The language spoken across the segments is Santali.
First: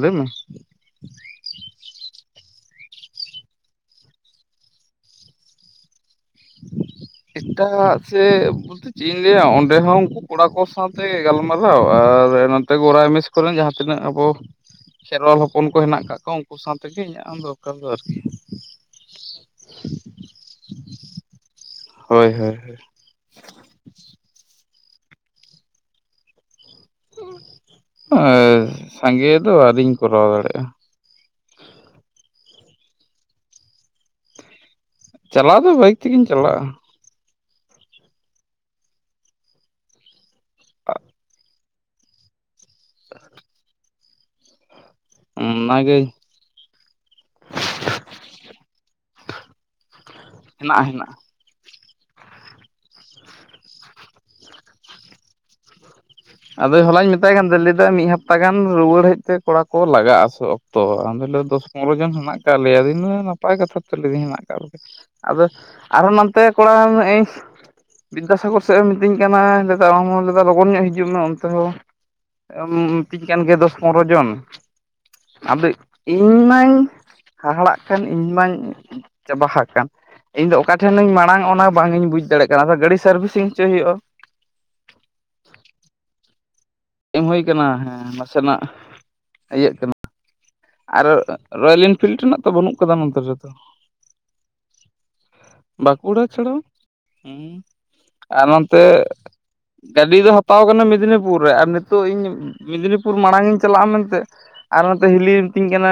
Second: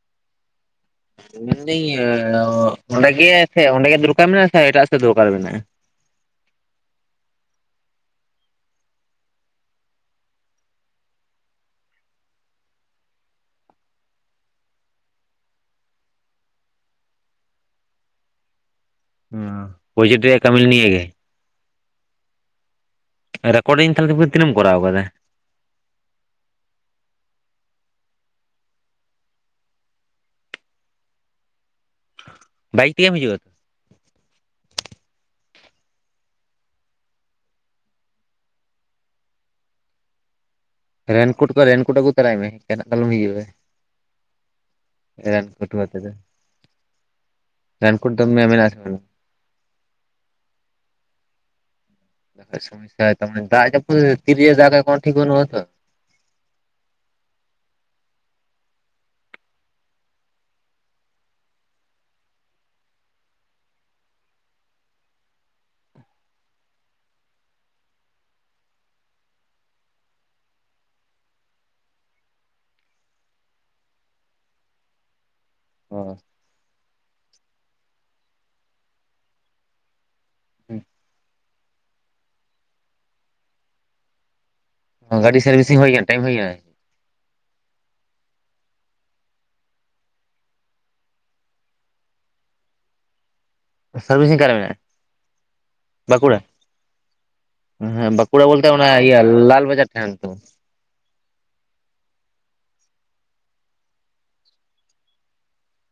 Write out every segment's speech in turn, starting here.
ᱞᱟᱹᱭ ᱢᱮ ᱾ ᱢᱮᱱᱫᱟᱹᱧ, ᱚᱼᱚᱸᱰᱮ ᱜᱮ, ᱥᱮ ᱚᱸᱰᱮ ᱜᱮ ᱫᱚᱨᱠᱟᱨ ᱢᱮᱱᱟᱜᱼᱟ ᱾ ᱥᱮ, ᱮᱴᱟᱜ ᱥᱮᱫ ᱫᱚᱨᱠᱟᱨ ᱢᱮᱱᱟᱜᱼᱟ ᱾ ᱮᱴᱟᱜ ᱥᱮᱫ ᱪᱮᱫ ᱤᱧ ᱞᱟᱹᱭᱟ, ᱚᱸᱰᱮ ᱦᱚᱸ, ᱩᱱᱠᱩ ᱠᱚᱲᱟ ᱠᱚ, ᱥᱟᱶᱛᱮ ᱜᱟᱞᱢᱟᱨᱟᱣ ᱟᱨ ᱱᱚᱛᱮ ᱜᱚᱨᱟᱭ ᱢᱮᱥ ᱠᱚᱨᱮᱱ ᱡᱟᱦᱟᱸ ᱛᱤᱱᱟᱹᱜ, ᱟᱵᱚ ᱠᱷᱮᱨᱣᱟᱞ ᱦᱚᱯᱚᱱ ᱠᱚ, ᱦᱮᱱᱟᱜ ᱠᱟᱜ ᱠᱚᱣᱟ ᱾ ᱩᱱᱠᱩ ᱥᱟᱶ ᱛᱮᱜᱮ, ᱤᱧᱟᱹᱜ ᱦᱚᱸ ᱫᱚᱨᱠᱟᱨ ᱫᱚ, ᱟᱨᱠᱤ ᱾ ᱦᱚᱸᱶᱟ [inaudible] ᱯᱨᱚᱡᱮᱠᱴ ᱨᱮᱭᱟᱜ ᱠᱟᱹᱢᱤ ᱫᱚ ᱱᱤᱭᱟᱹ ᱜᱮ ᱾ ᱦᱳᱭ, ᱦᱳᱭ ᱦᱳᱭ ᱾ ᱨᱮᱠᱚᱨᱰᱤᱝ ᱛᱟᱦᱚᱞᱮ, ᱛᱤᱱᱟᱹᱜ ᱮᱢ ᱠᱚᱨᱟᱣ ᱟᱠᱟᱫᱟ ᱾ ᱩᱸᱜ ᱮᱸᱻ ᱥᱟᱸᱜᱮ ᱫᱚ, ᱟᱣᱨᱤᱧ ᱠᱚᱨᱟᱣ ᱫᱟᱲᱮ ᱭᱟᱜᱼᱟ ᱾ ᱵᱟᱭᱤᱠ ᱛᱮᱜᱮᱢ ᱦᱤᱡᱩᱜᱼᱟ ᱾ ᱪᱟᱞᱟᱣ ᱫᱚ, ᱵᱟᱭᱤᱠ ᱛᱮᱜᱤᱧ ᱪᱟᱞᱟᱜᱼᱟ ᱾ ᱨᱮᱱᱠᱳᱴ ᱠᱚ, ᱨᱮᱱᱠᱳᱴ ᱟᱹᱜᱩ ᱛᱚᱨᱟᱭ ᱢᱮ ᱾ ᱮᱠᱮᱱᱟᱜ ᱫᱚ, ᱟᱞᱚᱢ ᱦᱤᱡᱩᱜᱼᱟ ᱾ ᱨᱮᱱᱠᱳᱴ ᱚᱱᱟᱜᱮ ᱟᱛᱮ ᱫᱚ, ᱨᱮᱱᱠᱳᱴ ᱫᱚ ᱢᱮ- ᱢᱮᱱᱟᱜᱼᱟ, ᱟᱥᱮ ᱵᱟᱝ? [inaudible] ᱦᱮᱱᱟᱜᱼᱟ, ᱦᱮᱱᱟᱜᱼᱟ ᱾ ᱵᱟᱠᱷᱟᱡ ᱥᱚᱢᱥᱥᱟ, [unintelligible] ᱫᱟᱜ ᱡᱟᱹᱯᱩᱫ ᱛᱤᱨᱮ ᱡᱮ ᱫᱟᱜᱽ ᱟᱭ ᱠᱚᱱᱚ ᱴᱷᱤᱠ ᱜᱮ, ᱵᱟᱹᱱᱩᱜᱼᱟ ᱛᱚ ᱾ ᱟᱫᱚ, ᱦᱚᱞᱟᱧ ᱢᱮᱛᱟᱭ ᱠᱟᱱ ᱛᱟᱦᱮᱸ, ᱞᱟᱹᱭ ᱮᱫᱟ, ᱢᱤᱫ ᱦᱟᱯᱛᱟ ᱜᱟᱱ ᱨᱩᱣᱟᱹᱲ ᱦᱮᱡ ᱛᱮ, ᱠᱚᱲᱟ ᱠᱚ ᱞᱟᱜᱟᱜᱼᱟ ᱾ ᱥᱚ ᱛᱚ, ᱟᱫᱚ ᱞᱟᱹᱭ ᱫᱟ, ᱫᱚᱥ ᱯᱚᱱᱨᱚ ᱡᱚᱱ, ᱦᱮᱱᱟᱜ ᱠᱟᱫ ᱞᱮᱭᱟ, ᱟᱫᱚ ᱤᱱᱟ ᱱᱟᱯᱟᱭ ᱠᱟᱛᱷᱟ ᱛᱚ, ᱞᱟᱹᱭ ᱫᱤᱧ ᱦᱮᱱᱟᱜ ᱠᱟᱜ ᱠᱚ ᱜᱮ ᱾ ᱟᱫᱚ, ᱟᱨᱦᱚᱸ, ᱱᱟᱱᱛᱮ ᱠᱚᱲᱟ, ᱢᱮ ᱤᱧ ᱵᱤᱫᱽᱫᱟᱥᱟᱜᱚᱨ ᱥᱮᱫ, ᱮᱢ ᱢᱤᱛᱟᱹᱧ ᱠᱟᱱᱟ, ᱫᱟᱫᱟ ᱟᱢ ᱦᱚᱸ, ᱫᱟᱫᱟ ᱞᱚᱜᱚᱱ ᱧᱚᱜ ᱦᱤᱡ- ᱡᱩᱜ ᱢᱮ, ᱚᱱᱛᱮ ᱦᱚᱸ, ᱢᱤᱛᱤᱧ ᱠᱟᱱ ᱜᱮ, ᱫᱚᱥ ᱯᱚᱱᱨᱚ ᱡᱚᱱ ᱟᱫᱚ, ᱤᱧ ᱢᱟᱧ ᱦᱟᱦᱟᱲᱟᱜ ᱠᱟᱱ, ᱤᱧ ᱢᱟᱧ ᱪᱟᱵᱟ ᱦᱟᱠᱟᱱ ᱤᱧ ᱫᱚ, ᱚᱠᱟ ᱴᱷᱮᱱᱤᱧ ᱢᱟᱲᱟᱝ ᱾ ᱚᱱᱟ ᱵᱟᱝ ᱤᱧ ᱵᱩᱡᱽ ᱫᱟᱲᱮᱭᱜ ᱠᱟᱱᱟ ᱾ ᱟᱫᱚ, ᱜᱟᱹᱰᱤ ᱥᱟᱨᱵᱷᱤᱥᱤᱝ ᱦᱚᱪᱚᱭ ᱦᱩᱭᱩᱜᱼᱟ ᱾ ᱜᱟᱹᱰᱤ ᱥᱟᱨᱵᱷᱤᱥᱤᱝ ᱦᱩᱭ ᱠᱟᱱ, ᱴᱟᱭᱤᱢ ᱦᱩᱭ ᱮᱱᱟ ᱾ ᱴᱟᱭᱤᱢ ᱦᱩᱭ ᱟᱠᱟᱱᱟ, ᱦᱮᱸ, ᱱᱟᱥᱮᱱᱟᱜ ᱤᱭᱟᱹᱜ ᱠᱟᱱᱟ ᱾ ᱟᱨ, ᱨᱚᱭᱮᱞ ᱤᱱᱯᱷᱤᱞᱢ ᱨᱮᱱᱟᱜ ᱛᱚ, ᱵᱟᱹᱱᱩᱜ ᱟᱠᱟᱫᱟ ᱾ ᱱᱚᱱ ᱛᱮ, ᱨᱮᱫᱚ ᱥᱟᱨᱵᱷᱤᱥᱤᱝ, ᱚᱠᱟ ᱨᱮ ᱢᱮᱱᱟᱜᱼᱟ? ᱵᱟᱠᱩᱲᱟ ᱵᱟᱸᱠᱩᱲᱟ? ᱪᱷᱟᱲᱟ ᱾ ᱦᱩᱸᱻ ᱦᱮᱸ ᱵᱟᱸᱠᱩᱲᱟ ᱟᱨ, ᱵᱚᱞᱛᱮ ᱱᱚᱱᱛᱮ, ᱚᱱᱟ ᱤᱭᱟᱹ ᱞᱟᱞ ᱵᱟᱡᱟᱨ ᱴᱷᱮᱱ ᱜᱟᱹᱰᱤ ᱛᱚ ᱫᱚᱦᱟᱛᱟᱣ ᱠᱟᱱᱟ, ᱢᱮᱫᱽᱱᱤᱯᱩᱨ ᱨᱮ ᱾ ᱟᱨ ᱱᱤᱛ ᱛᱚ, ᱤᱧ ᱢᱮᱫᱽᱱᱤᱯᱩᱨ ᱢᱟᱲᱟᱝ ᱤᱧ ᱪᱟᱞᱟᱜᱼᱟ, ᱢᱮᱱᱛᱮ ᱾ ᱟᱨ ᱱᱚᱛᱮ ᱦᱤᱞᱤ ᱢᱤᱛᱤᱧ ᱠᱟᱱᱟ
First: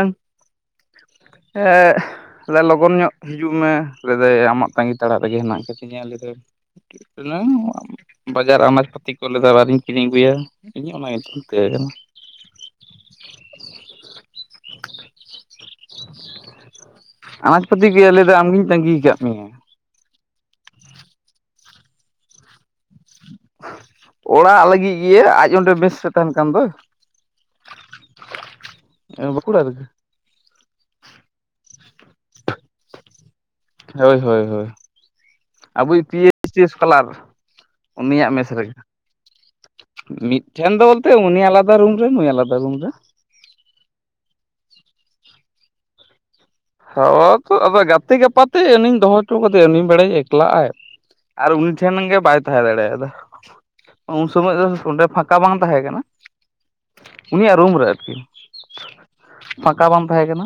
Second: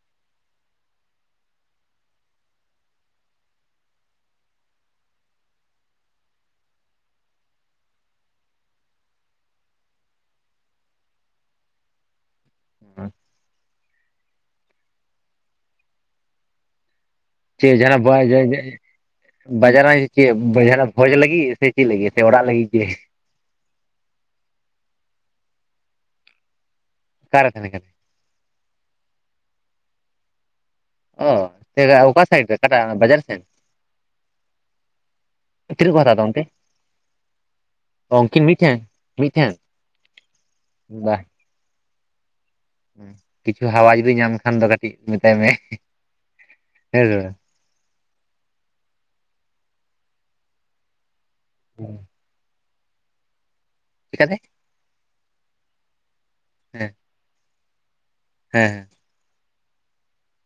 ᱮᱻᱜ- ᱦ ᱾ ᱞᱟᱹᱭᱫᱟ ᱞᱚᱜᱚᱱ ᱧᱚᱜ ᱦᱤᱡᱩᱜ ᱢᱮ ᱞᱟᱹᱭᱫᱟᱭ ᱟᱢᱟᱜ ᱛᱟᱸᱜᱤ ᱛᱟᱲᱟᱜ ᱨᱮᱜᱮ ᱦᱮᱱᱟᱜ ᱠᱟᱫᱤᱧᱟ ᱞᱟᱹᱭᱫᱟᱭ [unintelligible] ᱵᱟᱡᱟᱨ ᱟᱱᱟᱡᱽ ᱯᱟᱹᱛᱤ ᱠᱚ ᱞᱮᱭᱫᱟᱭ ᱟᱣᱨᱤᱧ ᱠᱤᱨᱤᱧ ᱟᱹᱜᱩᱭᱟ ᱤᱧ ᱚᱱᱟ ᱜᱮ ᱪᱤᱱᱛᱟᱹ ᱠᱟᱱᱟ [unintelligible] ᱟᱱᱟᱡ ᱯᱟᱹᱛᱤ ᱠᱚᱭᱟ ᱞᱟᱹᱭ ᱫᱟᱭ ᱟᱢᱜᱤᱧ ᱛᱟᱺᱜᱤ ᱠᱟᱫ ᱢᱮᱭᱟ ᱵᱟᱡᱟᱨᱟᱭ ᱪᱮᱫ ᱡᱟᱦᱟᱸᱱᱟᱜ ᱵᱷᱚᱡᱽ ᱞᱟᱹᱜᱤᱫ ᱥᱮ ᱪᱮᱫ ᱞᱟᱹᱜᱤᱫ ᱥᱮ ᱚᱲᱟᱜ ᱞᱟᱹᱜᱤᱫ ᱜᱮ? ᱚᱲᱟᱜ ᱞᱟᱹᱜᱤᱫ ᱜᱮᱭᱟ ᱟᱡ ᱚᱸᱰᱮ ᱢᱮᱥ ᱨᱮ ᱛᱟᱦᱮᱱ ᱠᱟᱱ ᱫᱚᱭ ᱚᱠᱟᱨᱮ ᱛᱟᱦᱮᱱ ᱠᱟᱱᱟᱭ? ᱵᱟᱹᱠᱩᱲᱟ ᱨᱮᱜᱮ ᱚ ᱮᱫᱟ ᱚᱠᱟ ᱥᱟᱭᱤᱰ ᱨᱮ ᱚᱠᱟᱴᱟᱜ ᱵᱟᱡᱟᱨ ᱥᱮᱫ? ᱦᱳᱭ ᱦᱳᱭ ᱦᱳᱭ ᱛᱤᱱᱟᱹᱜ ᱠᱚ ᱟᱵᱩᱭᱤᱡ ᱯᱤ ᱦᱟᱛᱟᱣᱫᱟ ᱚᱱᱛᱮ ᱮᱭᱪ ᱥᱤ ᱥᱠᱚᱞᱟᱨ ᱚ ᱩᱱᱤᱭᱟᱜ ᱩᱱᱠᱤᱱ ᱢᱮᱥ ᱨᱮᱜᱮ ᱢᱤᱫᱴᱷᱮᱱ ᱢᱤᱫᱴᱷᱮᱱ ᱢᱤᱫᱴᱷᱮᱱ ᱫᱚ ᱵᱚᱞᱛᱮ ᱵᱟ ᱩᱱᱤ ᱟᱞᱟᱫᱟ ᱨᱩᱢ ᱨᱮ ᱱᱩᱭ ᱟᱞᱟᱫᱟ ᱨᱩᱢ ᱨᱮ ᱠᱤᱪᱷᱩ ᱦᱟᱣᱟ ᱡᱩᱫᱤ ᱧᱟᱢ ᱠᱷᱟᱱ ᱫᱚ ᱠᱟᱹᱴᱤᱡ ᱢᱮᱛᱟᱭ ᱢᱮ ᱦᱮᱸ ᱥᱮ ᱦᱟᱣᱟ ᱵᱟᱝ ᱫᱚ ᱟᱫᱚ ᱜᱟᱛᱮ ᱜᱟᱯᱟᱛᱮ ᱩᱱᱤᱧ ᱫᱚᱦᱚ ᱦᱚᱪᱚ ᱠᱟᱫᱮᱭᱟ ᱩᱱᱤ ᱵᱮᱲᱟᱭᱟᱧ ᱮᱠᱞᱟᱜᱼᱟᱭ ᱟᱨ ᱩᱱᱤ ᱴᱷᱮᱱ ᱜᱮ ᱵᱟᱭ ᱛᱟᱦᱮᱸ ᱫᱟᱲᱮᱭᱟᱫᱟ ᱩᱱ ᱪᱤᱠᱟᱹᱛᱮ ᱥᱚᱢᱚᱭ ᱫᱚ ᱚᱸᱰᱮ ᱯᱷᱟᱸᱠᱟ ᱵᱟᱝ ᱛᱟᱦᱮᱸ ᱠᱟᱱᱟ ᱦᱮᱸ ᱩᱱᱤᱭᱟᱜ ᱨᱩᱢ ᱨᱮ ᱟᱨᱠᱤ ᱦᱮᱸ ᱯᱷᱟᱸᱠᱟ ᱵᱟᱝ ᱛᱟᱦᱮᱸ ᱠᱟᱱᱟ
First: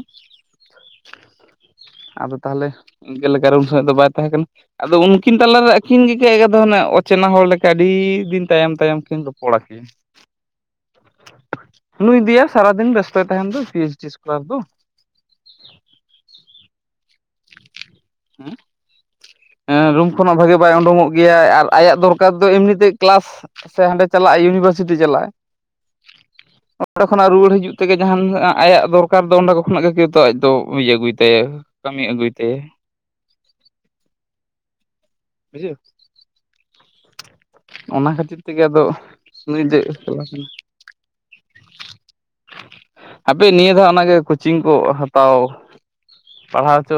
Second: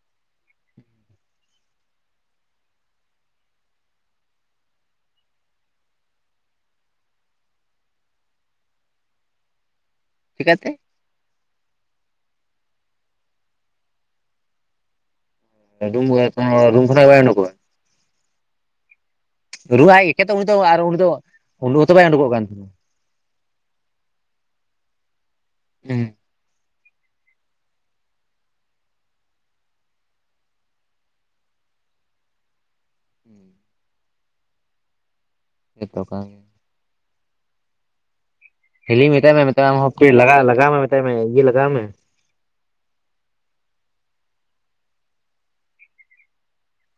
ᱟᱫᱚ ᱛᱟᱦᱞᱮ ᱤᱱᱠᱟᱹ ᱞᱮᱠᱟᱨᱮ ᱩᱱ ᱥᱚᱢᱚᱭ ᱫᱚ ᱵᱟᱭ ᱛᱟᱦᱮᱸᱠᱟᱱᱟ ᱟᱫᱚ ᱩᱱᱠᱤᱱ ᱛᱟᱞᱟᱨᱮ ᱟᱹᱠᱤᱱ ᱜᱮᱠᱤᱱ ᱮᱠᱫᱚᱢ ᱚᱪᱮᱱᱟ ᱦᱚᱲ ᱞᱮᱠᱟ ᱟᱹᱰᱤ ᱫᱤᱱ ᱛᱟᱭᱚᱢ ᱛᱟᱭᱚᱢ ᱛᱮ ᱠᱤᱱ ᱨᱚᱯᱚᱲᱟ ᱠᱤᱱ ᱪᱤᱠᱟᱹᱛᱮ? ᱱᱩᱭ ᱫᱚᱭᱟ ᱥᱟᱨᱟᱫᱤᱱ ᱵᱮᱥᱛᱚᱭ ᱛᱟᱦᱮᱱ ᱫᱚ ᱯᱤ ᱮᱤᱪ ᱰᱤ ᱮᱥᱠᱚᱞᱟᱨ ᱫᱚ [unintelligible] ᱨᱩᱢ ᱠᱷᱱᱟᱜᱮ ᱵᱟᱭ ᱚᱰᱚᱠᱜᱼᱟ? ᱦᱮᱸ ᱨᱩ ᱟᱡ ᱨᱩᱢ ᱮᱠᱮᱛᱚ ᱠᱷᱚᱱᱟᱜ ᱩᱱᱤ ᱵᱷᱟᱜᱮ ᱫᱚ ᱵᱟᱭ ᱟᱨ ᱩᱱᱤ ᱫᱚ ᱩᱰᱩᱠᱚᱜ ᱜᱮᱭᱟᱭ ᱟᱨ ᱩᱰᱩᱠ ᱦᱚᱸᱛᱚ ᱟᱭᱟᱜ ᱵᱟᱭ ᱫᱚᱨᱠᱟᱨ ᱩᱰᱩᱠᱚᱜ ᱠᱟᱱ ᱫᱚ ᱛᱟᱦᱮᱱᱟ ᱮᱢᱱᱤᱛᱮ ᱠᱮᱞᱟᱥ ᱥᱮ ᱦᱟᱸᱰᱮ ᱪᱟᱞᱟᱜ ᱤᱭᱩᱱᱤᱵᱷᱟᱨᱥᱤᱴᱤ ᱪᱟᱞᱟᱜᱼᱟᱭ ᱦᱩᱸ ᱚᱸᱰᱮ ᱠᱷᱚᱱᱟᱜ ᱨᱩᱣᱟᱹᱲ ᱦᱤᱡᱩᱜ ᱛᱮᱜᱮ ᱡᱟᱦᱟᱸᱱ ᱟᱭᱟᱜ ᱫᱚᱨᱠᱟᱨ ᱫᱚ ᱚᱸᱰᱮ ᱠᱷᱚᱱᱟᱜ ᱜᱮ ᱟᱡ ᱫᱚ ᱤᱭᱟᱹ ᱟᱜᱩᱭ ᱛᱟᱭᱟᱭ ᱠᱟᱹᱢᱤ ᱟᱹᱜᱩᱭ ᱛᱟᱭᱟᱭ ᱦᱩᱸ ᱵᱩᱡᱷᱟᱹᱣ ᱡᱚᱛᱚ ᱠᱟ ᱚᱱᱟ ᱠᱷᱟᱹᱛᱤᱨ ᱛᱮᱜᱮ ᱟᱫᱚ ᱦᱤᱞᱤ ᱢᱮᱛᱟᱭ ᱱᱩᱭ ᱢᱮᱛᱟᱭ ᱢᱮ ᱫᱚ ᱟᱢ ᱦᱚᱸ ᱯᱤ ᱮᱠᱞᱟ ᱞᱟᱜᱟᱣ ᱠᱟᱱᱟ᱾ ᱞᱟᱜᱣᱟ ᱢᱮ ᱢᱮᱛᱟᱭ ᱢᱮ ᱤᱭᱟᱹ ᱞᱟᱜᱟᱣ ᱢᱮ ᱦᱟᱯᱮ ᱱᱤᱭᱟᱹ ᱫᱷᱟᱣ ᱚᱱᱟᱜᱮ ᱠᱳᱪᱤᱝ ᱠᱚ ᱦᱟᱛᱟᱣ ᱯᱟᱲᱦᱟᱣ ᱪᱚ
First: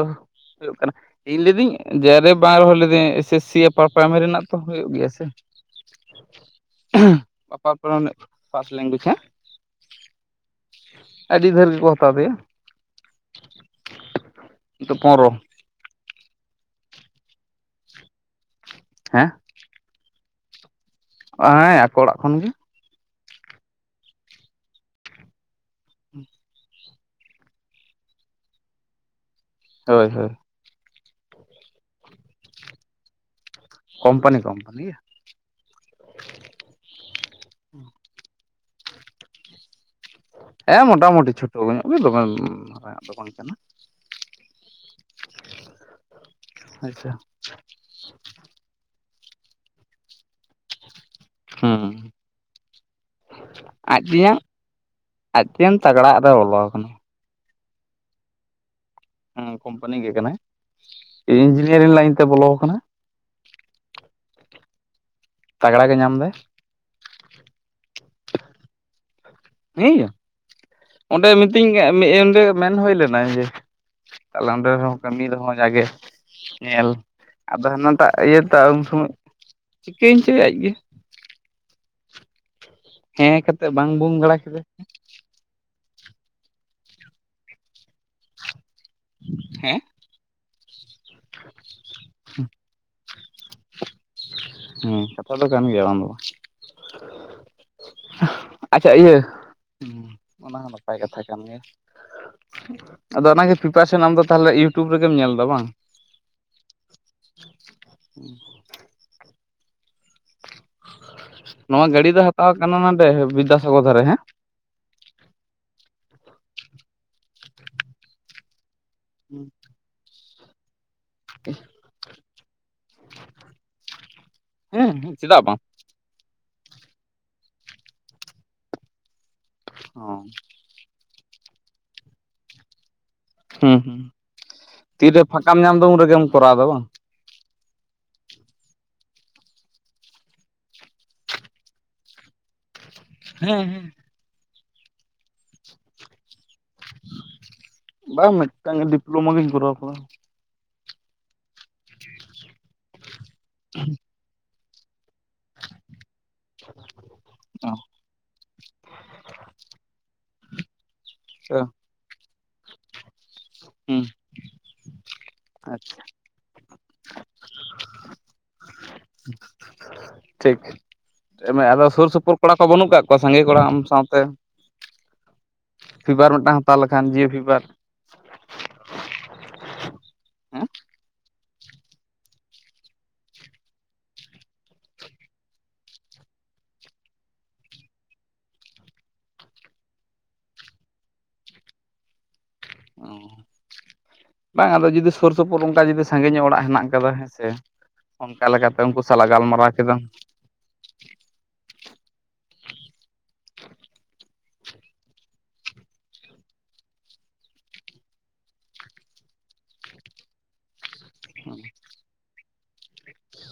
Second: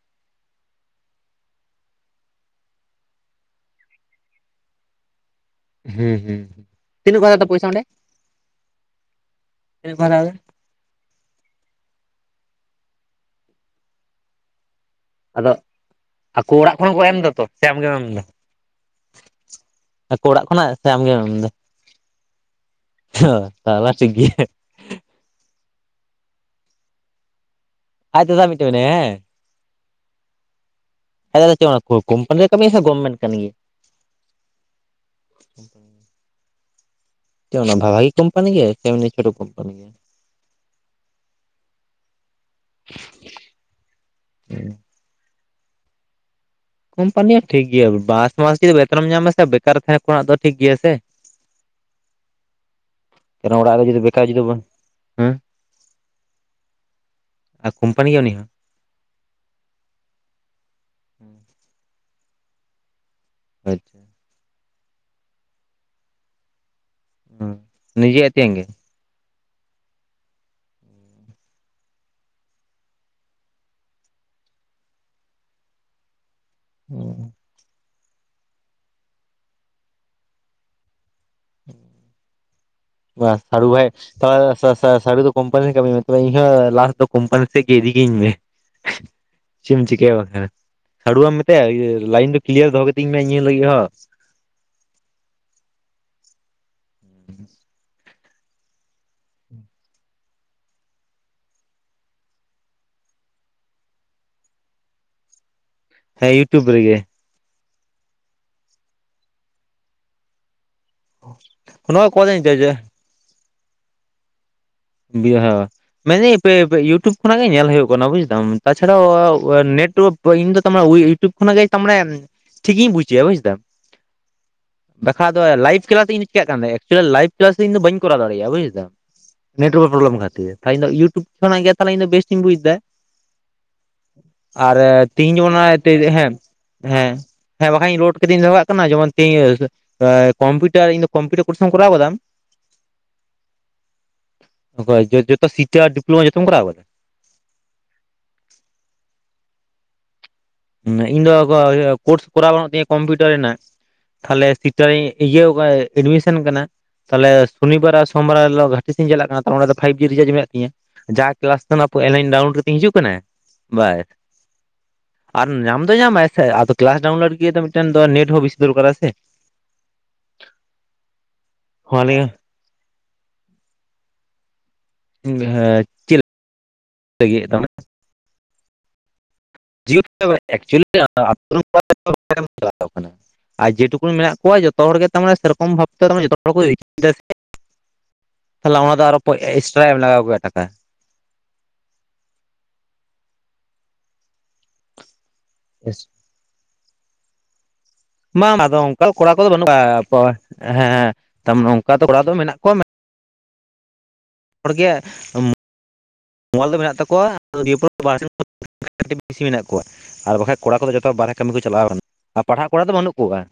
ᱦᱩᱭᱩᱜ ᱠᱟᱱᱟ ᱤᱧ ᱞᱟᱹᱭᱫᱟᱹᱧ ᱡᱮ ᱟᱨ ᱮᱯᱷ ᱵᱟᱝ ᱨᱮᱦᱚᱸ ᱞᱤᱫᱟᱹᱧ ᱮᱥ ᱮᱥ ᱥᱤ ᱟᱯᱟᱨ ᱯᱮᱨᱟᱭᱢᱟᱨᱤ ᱨᱮᱱᱟᱜ ᱛᱚ ᱦᱩᱭᱩᱜ ᱜᱮᱭᱟ ᱥᱮ ᱦᱩᱸ ᱦᱩᱸ ᱛᱤᱱᱟᱹᱜ ᱠᱚ ᱦᱟᱛᱟᱣᱫᱟ ᱯᱚᱭᱥᱟ ᱟᱯᱟᱨ ᱚᱸᱰᱮ ᱯᱨᱟᱭᱢᱟᱨᱤ ᱯᱷᱟᱥᱴ ᱞᱮᱝᱜᱩᱭᱮᱡᱽ ᱦᱮᱸ ᱛᱤᱱᱟᱹᱜ ᱠᱚ ᱦᱟᱛᱟᱣᱫᱟ? ᱟᱹᱰᱤ ᱰᱷᱮᱨ ᱜᱮᱠᱚ ᱦᱟᱛᱟᱣ ᱫᱟᱭᱟ, ᱱᱤᱛᱚᱜ ᱯᱚᱱᱨᱚ ᱟᱠᱚ ᱚᱲᱟᱜ ᱠᱷᱚᱱᱟᱜ ᱠᱚ ᱮᱢ ᱫᱟᱛᱚ ᱥᱮ ᱟᱢᱜᱮᱢ ᱮᱢᱫᱟ ᱦᱮᱸ ᱟᱠᱚ ᱚᱲᱟᱜ ᱠᱷᱚᱱᱟᱜ ᱥᱮ ᱟᱢᱜᱮᱢ ᱮᱢ? ᱦᱮᱸ ᱟᱠᱚ ᱚᱲᱟᱜ ᱠᱷᱚᱱ ᱜᱮ ᱚ ᱛᱟᱦᱚᱞᱮ ᱴᱷᱤᱠ ᱜᱮᱭᱟ ᱟᱡ ᱫᱟᱫᱟ ᱢᱤᱫᱴᱮᱡ ᱢᱮᱱᱟᱭᱟ ᱦᱮᱸ ᱾ ᱦᱳᱭ ᱦᱳᱭ᱾ ᱟᱡ ᱫᱟᱫᱟ ᱫᱚ ᱪᱮᱫ ᱠᱳᱢᱯᱟᱱᱤ ᱨᱮ ᱠᱟᱹᱢᱤᱭᱟ ᱥᱮ ᱜᱚᱵᱷᱢᱮᱱ ᱠᱟᱹᱢᱤ ᱜᱮᱭᱟ? ᱠᱚᱢᱯᱟᱱᱤ ᱠᱚᱢᱯᱟᱱᱤᱭᱟ᱾ [unintelligible] ᱪᱮᱫ ᱚᱱᱟ ᱵᱷᱟᱜᱤ ᱠᱳᱢᱯᱟᱱᱤ ᱜᱮ ᱥᱮ ᱮᱢᱱᱤ ᱪᱷᱳᱴᱳ ᱠᱳᱢᱯᱟᱱᱤ ᱜᱮ? ᱦᱮᱸ ᱢᱳᱴᱟᱢᱩᱴᱤ ᱪᱷᱳᱴᱳ ᱧᱚᱜ ᱜᱮ ᱫᱚᱢᱮ ᱢᱟᱨᱟᱝᱼᱟᱜ ᱫᱚ ᱵᱟᱝ ᱠᱟᱱᱟ᱾ ᱟᱪᱪᱷᱟ ᱠᱳᱢᱯᱟᱱᱤ ᱦᱚᱸ ᱴᱷᱤᱠ ᱜᱮᱭᱟ, ᱢᱟᱥ ᱢᱟᱥ ᱡᱩᱫᱤ ᱵᱮᱛᱚᱱ ᱮᱢ ᱧᱟᱢᱟ ᱥᱮ ᱵᱮᱠᱟᱨ ᱛᱟᱦᱮᱸ ᱠᱷᱚᱱᱟᱜ ᱫᱚ ᱴᱷᱤᱠ ᱜᱮᱭᱟ ᱥᱮ ᱾ ᱦᱩᱸ᱾ ᱠᱟᱨᱚᱱ ᱚᱲᱟᱜ ᱨᱮ ᱡᱩᱫᱤ ᱟᱡ ᱵᱮᱠᱟᱨ ᱛᱮᱭᱟᱝ ᱡᱩᱫᱤ ᱵᱚᱱ ᱦᱮᱸ ᱟᱡ ᱛᱮᱭᱟᱝ ᱛᱟᱜᱽᱲᱟᱣᱟᱜ ᱨᱮ ᱵᱚᱞᱚᱣ ᱠᱟᱱᱟᱭ᱾ ᱟᱨ ᱠᱳᱢᱯᱟᱱᱤ ᱜᱮ ᱩᱱᱤ ᱦᱚᱸ? ᱦᱩᱸ ᱠᱳᱢᱯᱟᱱᱤ ᱜᱮ ᱠᱟᱱᱟᱭ ᱤᱧᱡᱤᱱᱤᱭᱟᱨᱤᱝ ᱞᱟᱭᱤᱱ ᱛᱮ ᱵᱚᱞᱚᱣᱟᱠᱟᱱᱟ ᱾ ᱟᱪᱪᱷᱟ᱾ ᱛᱟᱜᱽᱲᱟ ᱜᱮ ᱧᱟᱢ ᱫᱟᱭ᱾ ᱦᱩ ᱱᱤᱡᱮ ᱟᱡ ᱛᱮᱧᱟᱝ ᱜᱮ? ᱦᱤᱸᱭᱟ ᱚᱸᱰᱮ ᱢᱤᱛᱟᱹᱧ ᱚᱸᱰᱮ ᱢᱮᱱ ᱦᱩᱭ ᱞᱮᱱᱟ ᱡᱮ ᱟᱞᱮ ᱱᱚᱰᱮ ᱦᱚ ᱠᱟᱹᱢᱤ ᱨᱮᱦᱚ ᱡᱟᱜᱮ ᱧᱮᱞ ᱟᱫᱚ ᱦᱟᱱᱟᱴᱟᱜ ᱤᱭᱟᱹ ᱛᱚ ᱩᱱ ᱥᱚᱢᱚᱭ ᱪᱤᱠᱟᱹᱭᱮᱱ ᱪᱚᱭ ᱟᱡᱜᱮ ᱵᱟᱦ ᱦᱮᱸ ᱥᱟᱲᱩ ᱠᱟᱛᱮᱫ ᱵᱷᱟᱭ ᱵᱟᱝ ᱵᱩᱝ ᱛᱚ ᱵᱟᱲᱟ ᱠᱮᱫᱟ ᱥᱟᱼᱥᱟᱼᱥᱟᱲᱩ ᱫᱚ ᱠᱚᱢᱯᱟᱱᱤ ᱨᱮ ᱠᱟᱹᱢᱤ ᱢᱮᱱᱛᱮ ᱟᱫᱚ ᱤᱧᱦᱚ ᱞᱟᱦᱟ ᱥᱮᱫ ᱫᱚ ᱠᱩᱢᱯᱟᱱᱤ ᱥᱮᱡ ᱜᱮ ᱤᱫᱤ ᱠᱤᱧ ᱢᱮ, ᱪᱮᱢ ᱦᱮᱸ ᱪᱤᱠᱟᱹᱭᱟ ᱵᱟᱝᱠᱷᱟᱱ? ᱥᱟᱹᱲᱩ ᱵᱟᱢ ᱢᱮᱛᱟᱭᱟ ᱤᱭᱟᱹ ᱞᱟᱭᱤᱱ ᱫᱚ ᱠᱞᱤᱭᱟᱨ ᱫᱚᱦᱚ ᱠᱟᱹᱛᱤᱧ ᱢᱮ ᱤᱧᱟᱹᱜ ᱞᱟᱹᱜᱤᱫ ᱦᱚᱸ᱾ ᱦᱮᱸ ᱠᱟᱛᱷᱟ ᱫᱚ ᱠᱟᱱ ᱜᱮᱭᱟ, ᱵᱟᱝ ᱫᱚ ᱵᱟᱝ᱾ ᱟᱪᱪᱷᱟ ᱤᱭᱟᱹ ᱦᱩᱸ ᱚᱱᱟ ᱦᱚᱸ ᱱᱟᱯᱟᱭ ᱠᱟᱛᱷᱟ ᱠᱟᱱ ᱜᱮᱭᱟ ᱾ ᱟᱫᱚ ᱚᱱᱟ ᱜᱮ ᱯᱨᱤᱯᱟᱨᱮᱥᱮᱱ ᱟᱢ ᱫᱚ ᱛᱟᱦᱞᱮ ᱤᱭᱩᱴᱩᱵᱽ ᱨᱮᱜᱮᱢ ᱧᱮᱞ ᱫᱟ ᱵᱟᱝ? ᱦᱮᱸ ᱤᱭᱩᱴᱩᱵᱽ ᱨᱮᱜᱮ᱾ ᱱᱚᱣᱟ ᱜᱟᱹᱲᱤ ᱫᱚ ᱦᱟᱛᱟᱣ ᱠᱟᱱᱟ ᱱᱟᱰᱮ, ᱵᱤᱫᱽᱫᱟᱥᱟᱜᱚᱨ ᱫᱷᱟᱨᱮ ᱦᱮᱸ [unintelligible] ᱢᱮᱱᱫᱟᱹᱧ ᱯᱮᱼᱯᱮ ᱤᱭᱩᱴᱩᱵᱽ ᱠᱷᱚᱱᱟᱜ ᱜᱮ ᱧᱮᱞ ᱦᱩᱭᱩᱜ ᱠᱟᱱᱟ ᱵᱩᱡᱽ ᱫᱟᱢ ᱾ ᱛᱟ ᱪᱷᱟᱲᱟᱻ ᱱᱮᱴᱳᱣᱟᱠ ᱤᱧ ᱫᱚ ᱛᱟ ᱢᱟᱱᱮ ᱩᱭ ᱤᱭᱩᱴᱩᱵᱽ ᱠᱷᱚᱱᱟᱜ ᱜᱮ ᱛᱟ ᱢᱟᱱᱮ ᱴᱷᱤᱠᱤᱧ ᱵᱩᱡᱮᱜᱼᱟ ᱵᱩᱡᱽᱫᱟᱢ, ᱦᱮᱸ ᱵᱟᱠᱷᱟᱡ ᱪᱮᱫᱟᱜ ᱫᱚ ᱵᱟᱝ ᱞᱟᱭᱤᱵᱷ [unintelligible] ᱤᱧ ᱫᱚ ᱪᱤᱠᱟᱜ ᱠᱟᱱ ᱛᱟᱦᱮ ᱮᱠᱪᱩᱭᱮᱞᱤ ᱞᱟᱭᱤᱵᱷ ᱠᱞᱟᱥ ᱤᱧ ᱫᱚ ᱵᱟᱹᱧ ᱠᱚᱨᱟᱣ ᱫᱟᱲᱮᱭᱟᱜᱼᱟ ᱵᱩᱡᱽ ᱫᱟᱢ ᱾ ᱱᱮᱴᱳᱣᱟᱨᱠ ᱯᱨᱚᱵᱽᱞᱮᱢ ᱠᱷᱟᱹᱛᱤᱨ, ᱤᱧ ᱫᱚ ᱤᱭᱩᱴᱩᱵᱽ ᱠᱷᱚᱱᱟᱜ ᱜᱮ ᱛᱟᱦᱞᱮ ᱤᱧ ᱫᱚ ᱵᱮᱹᱥ ᱤᱧ ᱵᱩᱡᱽ ᱫᱟ᱾ ᱦᱩᱸ ᱦᱩᱸ ᱟᱨᱮ ᱛᱤᱨᱮ ᱛᱤᱦᱤᱧ ᱡᱚᱢᱚᱱ ᱯᱷᱟᱸᱠᱟᱢ ᱧᱟᱢ ᱚᱱᱟ ᱮᱫᱟ ᱩᱱ ᱛᱤᱨᱮ ᱨᱮᱜᱮᱢ ᱦᱮᱸ ᱠᱚᱨᱟᱣ ᱮᱫᱟ ᱵᱟᱝ ᱦᱮᱸ ᱦᱮᱸ ᱵᱟᱠᱷᱟᱡ ᱤᱧ ᱞᱳᱰ ᱠᱟᱛᱤᱧ ᱫᱚᱦᱚ ᱠᱟᱜ ᱠᱟᱱᱟ ᱡᱮᱢᱚᱱ ᱛᱤᱦᱤᱧ, ᱮ ᱠᱚᱢᱯᱤᱴᱟᱨ ᱤᱧ ᱫᱚ ᱠᱚᱢᱯᱤᱴᱟᱨ ᱠᱳᱨᱥ ᱮᱢ ᱠᱚᱨᱟᱣ ᱠᱟᱫᱟ ᱟᱢ? ᱦᱮᱸ ᱦᱮᱸ᱾ ᱚᱠᱚᱭ ᱡᱚ-ᱡᱚᱛᱚ ᱥᱤᱴᱟ, ᱰᱤᱯᱞᱳᱢᱟ ᱡᱚᱛᱚᱢ ᱠᱚᱨᱟᱣ ᱠᱟᱫᱟ? ᱵᱟᱝ ᱢᱤᱫᱴᱟᱝ ᱜᱮ ᱰᱤᱯᱞᱳᱢᱟ ᱜᱤᱧ ᱠᱚᱨᱟᱣ ᱠᱟᱫᱟ᱾ ᱤᱧ ᱫᱚᱻ ᱤᱭᱟᱹ ᱠᱳᱨᱥ ᱠᱚᱨᱟᱣ ᱵᱟᱹᱱᱩᱜ ᱛᱤᱧᱟᱹ ᱠᱚᱢᱯᱤᱭᱩᱴᱟᱨ ᱨᱮᱱᱟᱜ, ᱛᱟᱦᱞᱮ ᱥᱤᱴᱟ ᱨᱤᱧ ᱤᱭᱟᱹᱣ ᱠᱟ ᱮᱰᱢᱤᱥᱚᱱ ᱠᱟᱱᱟ᱾ ᱛᱟᱦᱞᱮ ᱥᱩᱱᱤᱵᱟᱨ ᱟᱨ ᱥᱚᱢᱵᱟᱨ ᱦᱤᱞᱳᱜ ᱜᱷᱟᱴᱤ ᱥᱮᱜᱼᱤᱧ ᱪᱟᱞᱟᱜ ᱠᱟᱱᱟ ᱛᱟᱦᱞᱮ ᱚᱸᱰᱮ ᱫᱚ ᱯᱷᱟᱭᱤᱵᱽ ᱡᱤ ᱨᱤᱪᱟᱨᱡᱽ ᱢᱮᱱᱟᱜ ᱛᱤᱧᱟ, ᱡᱟ ᱟᱪᱪᱷᱟ ᱠᱞᱟᱥ ᱛᱮᱱᱟᱜ ᱮᱱ ᱦᱤᱞᱚᱜ ᱰᱟᱣᱩᱱᱞᱳᱰ ᱠᱟᱛᱤᱧ ᱦᱤᱡᱩᱜ ᱠᱟᱱᱟ ᱾ ᱦᱩᱸ᱾ ᱟᱨ ᱧᱟᱢ ᱫᱚᱭ ᱧᱟᱢᱟᱭ ᱥᱮ ᱟᱫᱚ ᱠᱞᱟᱥ ᱰᱟᱣᱩᱱᱞᱳᱰ ᱞᱟᱹᱜᱤᱫ ᱫᱚ ᱢᱤᱫᱴᱮᱱ ᱫᱚ ᱱᱮᱴ ᱦᱚᱸ ᱵᱤᱥᱤ ᱫᱚᱨᱠᱟᱨᱟ ᱥᱮ ᱾ ᱴᱷᱤᱠ ᱮᱢᱮ ᱟᱫᱚ ᱥᱩᱨ ᱦᱚᱸ ᱥᱩᱯᱩᱨ ᱠᱚᱲᱟ ᱠᱚ ᱵᱟᱹᱱᱩᱜ ᱠᱟᱜ ᱠᱚᱣᱟ? ᱥᱟᱸᱜᱮ ᱠᱚᱲᱟ ᱟᱢ ᱥᱟᱶᱛᱮ? [unintelligible] ᱯᱷᱤᱵᱟᱨ ᱢᱤᱫᱴᱟᱝ ᱦᱟᱛᱟᱣ ᱞᱮᱠᱷᱟᱱ ᱡᱤᱭᱳ ᱞᱟᱹᱜᱤᱫ ᱯᱷᱤᱵᱟᱨ ᱾ [unintelligible] ᱦᱮᱸ ᱟᱨ ᱡᱮᱴᱩᱠᱩᱱ ᱢᱮᱱᱟᱜ ᱠᱚᱣᱟ ᱡᱚᱛᱚ ᱦᱚᱲ ᱜᱮ ᱛᱟᱢᱟᱱᱮ ᱥᱮ ᱨᱚᱠᱚᱢ ᱵᱷᱟᱵᱛᱮ ᱡᱚᱛᱚ ᱦᱚᱲ [unintelligible] ᱛᱟᱦᱞᱮ ᱚᱱᱟ ᱫᱚ ᱟᱨᱚ ᱯᱳᱡ ᱮᱥᱴᱨᱟ ᱮᱢ ᱞᱟᱜᱟᱣ ᱠᱚᱣᱟ ᱴᱟᱠᱟ ᱾ ᱚ ᱵᱟᱝ ᱟᱫᱚ ᱡᱩᱫᱤ ᱥᱚᱨ ᱥᱚᱯᱚᱨ ᱚᱝᱠᱟ ᱡᱩᱫᱤ ᱥᱟᱸᱜᱮ ᱧᱚᱜ ᱚᱲᱟᱜ ᱦᱮᱱᱟᱜ ᱟᱠᱟᱫᱟ ᱦᱮᱸ ᱥᱮ ᱾ ᱵᱟᱝ ᱟᱫᱚ ᱚᱱᱠᱟ ᱠᱚᱲᱟ ᱠᱚᱫᱚ ᱵᱟᱹᱱᱩᱜᱼᱟ ᱦᱮᱸ ᱛᱟᱢᱟᱱᱮ ᱚᱝᱠᱟ ᱫᱚ ᱠᱚᱲᱟ ᱫᱚ ᱢᱮᱱᱟᱜ ᱠᱚᱣᱟ ᱢᱮ ᱦᱚᱲ ᱜᱮᱜ ᱢᱳᱵᱟᱞ ᱫᱚ ᱢᱮᱱᱟᱜ ᱛᱟᱠᱚᱣᱟ ᱫᱤᱭᱮᱹ ᱯᱚᱨ [unintelligible] ᱵᱤᱥᱤ ᱢᱮᱱᱟᱜ ᱠᱚᱣᱟ ᱟᱨ ᱵᱟᱠᱷᱟᱡ ᱠᱚᱲᱟ ᱠᱚ ᱫᱚ ᱡᱚ ᱛᱚ ᱵᱟᱨᱦᱮ ᱠᱟᱹᱢᱤ ᱠᱚ ᱪᱟᱞᱟᱣ ᱟᱠᱟᱱᱟ ᱾ ᱟᱨ ᱯᱟᱲᱦᱟᱜ ᱠᱚᱲᱟ ᱫᱚ ᱵᱟᱹᱱᱩᱜ ᱠᱚᱣᱟ ᱾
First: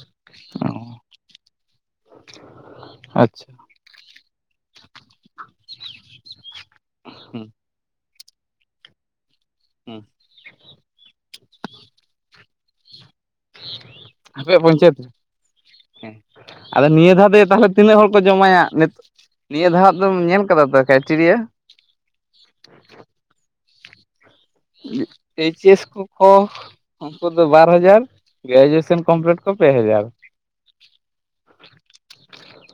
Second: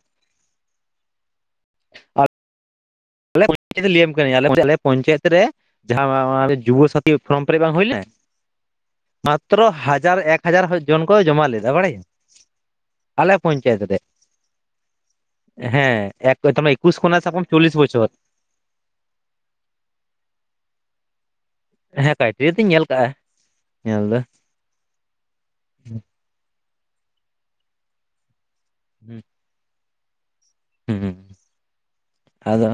ᱟᱞᱮ ᱟᱪᱪᱷᱟ [unintelligible] ᱞᱟᱹᱭ ᱟᱢ ᱠᱟᱹᱱᱟᱧ ᱟᱞᱮ [unintelligible] ᱯᱚᱧᱪᱟᱭᱮᱛ ᱨᱮ ᱡᱟᱦᱟᱸ ᱣᱟᱣᱟ ᱡᱩᱭᱟᱹᱥ ᱥᱟᱛᱤᱣ ᱯᱷᱨᱚᱢ ᱦᱩᱸ ᱯᱮᱨᱮᱡ ᱵᱟᱝ ᱦᱩᱭ ᱞᱮᱱ ᱢᱟᱛᱨᱚ ᱦᱩᱸ ᱦᱟᱡᱟᱨ ᱮᱠ ᱦᱟᱡᱟᱨ ᱦᱚᱲ ᱡᱚᱱ ᱠᱚ ᱡᱚᱢᱟ ᱞᱮᱫᱟ ᱵᱟᱲᱟᱭ ᱟᱞᱮ ᱯᱚᱸᱪᱟᱭᱛ ᱨᱮ ᱾ ᱟᱯᱮᱭᱟᱜ ᱯᱚᱸᱪᱟᱭᱛ ᱨᱮ, ᱦᱮᱸ ᱮᱠ ᱛᱟᱨᱢᱟᱱᱮ ᱟᱫᱚ ᱮᱠᱩᱥ ᱱᱤᱭᱟᱹ ᱠᱷᱚᱱᱟᱜ ᱫᱷᱟᱣ ᱥᱟᱵ ᱫᱚ ᱠᱟᱢ ᱭᱟ ᱛᱟᱦᱞᱮ ᱪᱚᱞᱞᱤᱥ ᱛᱤᱱᱟᱹᱜ ᱦᱚᱲ ᱵᱚᱪᱷᱚᱨ ᱠᱚ ᱡᱚᱢᱟᱭᱟ ᱱᱤᱛ ᱱᱤᱭᱟᱹ ᱫᱷᱟᱣᱟᱜ ᱫᱚᱢ ᱧᱮᱞ ᱟᱠᱟᱫᱟ ᱛᱚ ᱠᱟᱭᱴᱮᱨᱤᱭᱟ.? ᱦᱮᱸ ᱠᱟᱭᱴᱮᱨᱤᱭᱟ. ᱛᱟᱧ ᱧᱮᱞ ᱟᱠᱟᱜᱼᱟ ᱧᱮᱞ ᱫᱚ ᱮᱪ ᱮᱥ ᱠᱚᱠᱚ ᱩᱱᱠᱩ ᱫᱚ ᱵᱟᱨ ᱦᱟᱡᱟᱨ ᱜᱨᱟᱡᱩᱟᱥᱚᱱ ᱠᱚᱢᱯᱞᱤᱴ ᱠᱚ ᱯᱮ ᱦᱡᱟᱨ ᱦᱩᱸ ᱟᱫᱚ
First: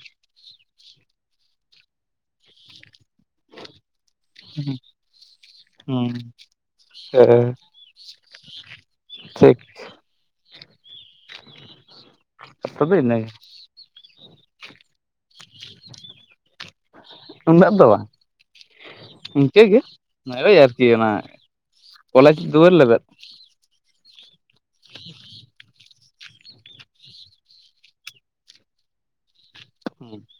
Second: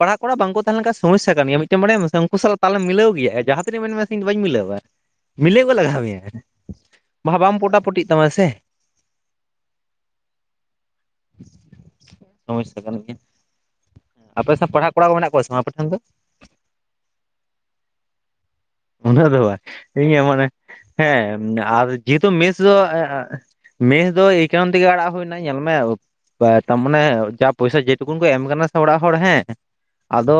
ᱯᱟᱲᱦᱟᱜ ᱠᱚᱲᱟ ᱵᱟᱝᱠᱚ ᱛᱟᱦᱮᱸ ᱞᱮᱱ ᱠᱷᱟᱱ ᱥᱚᱢᱚᱥᱭᱟ ᱠᱟᱱ ᱜᱮᱭᱟ ᱢᱤᱫᱴᱮᱱ ᱵᱟᱲᱟᱭ ᱟᱢ ᱩᱱᱠᱩ ᱥᱟᱞᱟᱜ ᱛᱟᱞ ᱮᱢ ᱢᱤᱞᱟ. ᱣ ᱜᱤᱭᱟ. ᱡᱟᱦᱟᱸ ᱛᱤᱱᱟᱹᱜ ᱢᱮᱱ ᱢᱮ ᱤᱧ ᱫᱚ ᱵᱟᱹᱧ ᱢᱤᱞᱟᱹᱣᱟ ᱢᱤᱞᱟᱹᱣ ᱜᱮ ᱞᱟᱜᱟᱣ ᱢᱮᱭᱟ ᱦᱮᱸ ᱵᱟᱦᱟ ᱵᱟᱝ ᱯᱚᱴᱟ ᱯᱩᱴᱤᱜ ᱛᱟᱢᱟ ᱥᱮ ᱴᱷᱤᱠ ᱥᱚᱢᱚᱥᱭᱟ ᱠᱟᱛᱷᱟ ᱠᱟᱱ ᱫᱚ ᱜᱮ ᱤᱱᱟᱹᱜᱮ ᱟᱯᱮ ᱥᱟᱶ ᱯᱟᱲᱦᱟᱜ ᱠᱚᱲᱟ ᱠᱚ ᱢᱮᱱᱟᱜ ᱠᱚᱣᱟ ᱥᱮ ᱵᱟᱝ ᱟᱯᱮ ᱴᱷᱮᱱ ᱫᱚ ᱩᱱᱟᱹᱜ ᱫᱚ ᱵᱟᱝ ᱚᱱᱟ. ᱜ ᱫᱚ ᱵᱟᱝ ᱤᱱᱠᱟᱹ ᱜᱮ ᱤᱧᱟᱹᱜ ᱢᱟᱱᱮ ᱳᱭ ᱟᱨᱠᱤ ᱚᱱᱟ ᱦᱮᱸ ᱟᱨ ᱡᱮᱦᱮᱛᱩ ᱠᱚᱞᱮᱡᱽ ᱢᱮᱥ ᱫᱩᱣᱟᱹᱨ ᱫᱚ ᱞᱮᱵᱮᱫ ᱢᱮᱥ ᱫᱚ ᱮᱭ ᱠᱟᱨᱚᱱ ᱛᱮᱜᱮ ᱟᱲᱟᱜ ᱦᱩᱭᱱᱟ ᱧᱮᱞ ᱢᱮ ᱯᱟ. ᱛᱟᱨ ᱢᱟᱱᱮ ᱡᱟ ᱯᱚᱭᱥᱟ ᱡᱮ ᱦᱮᱛᱩᱱ ᱠᱚ ᱮᱢ ᱟᱠᱟᱱᱟ ᱥᱮ ᱚᱲᱟᱜ ᱦᱚᱲ ᱦᱮᱸ ᱟᱫᱚ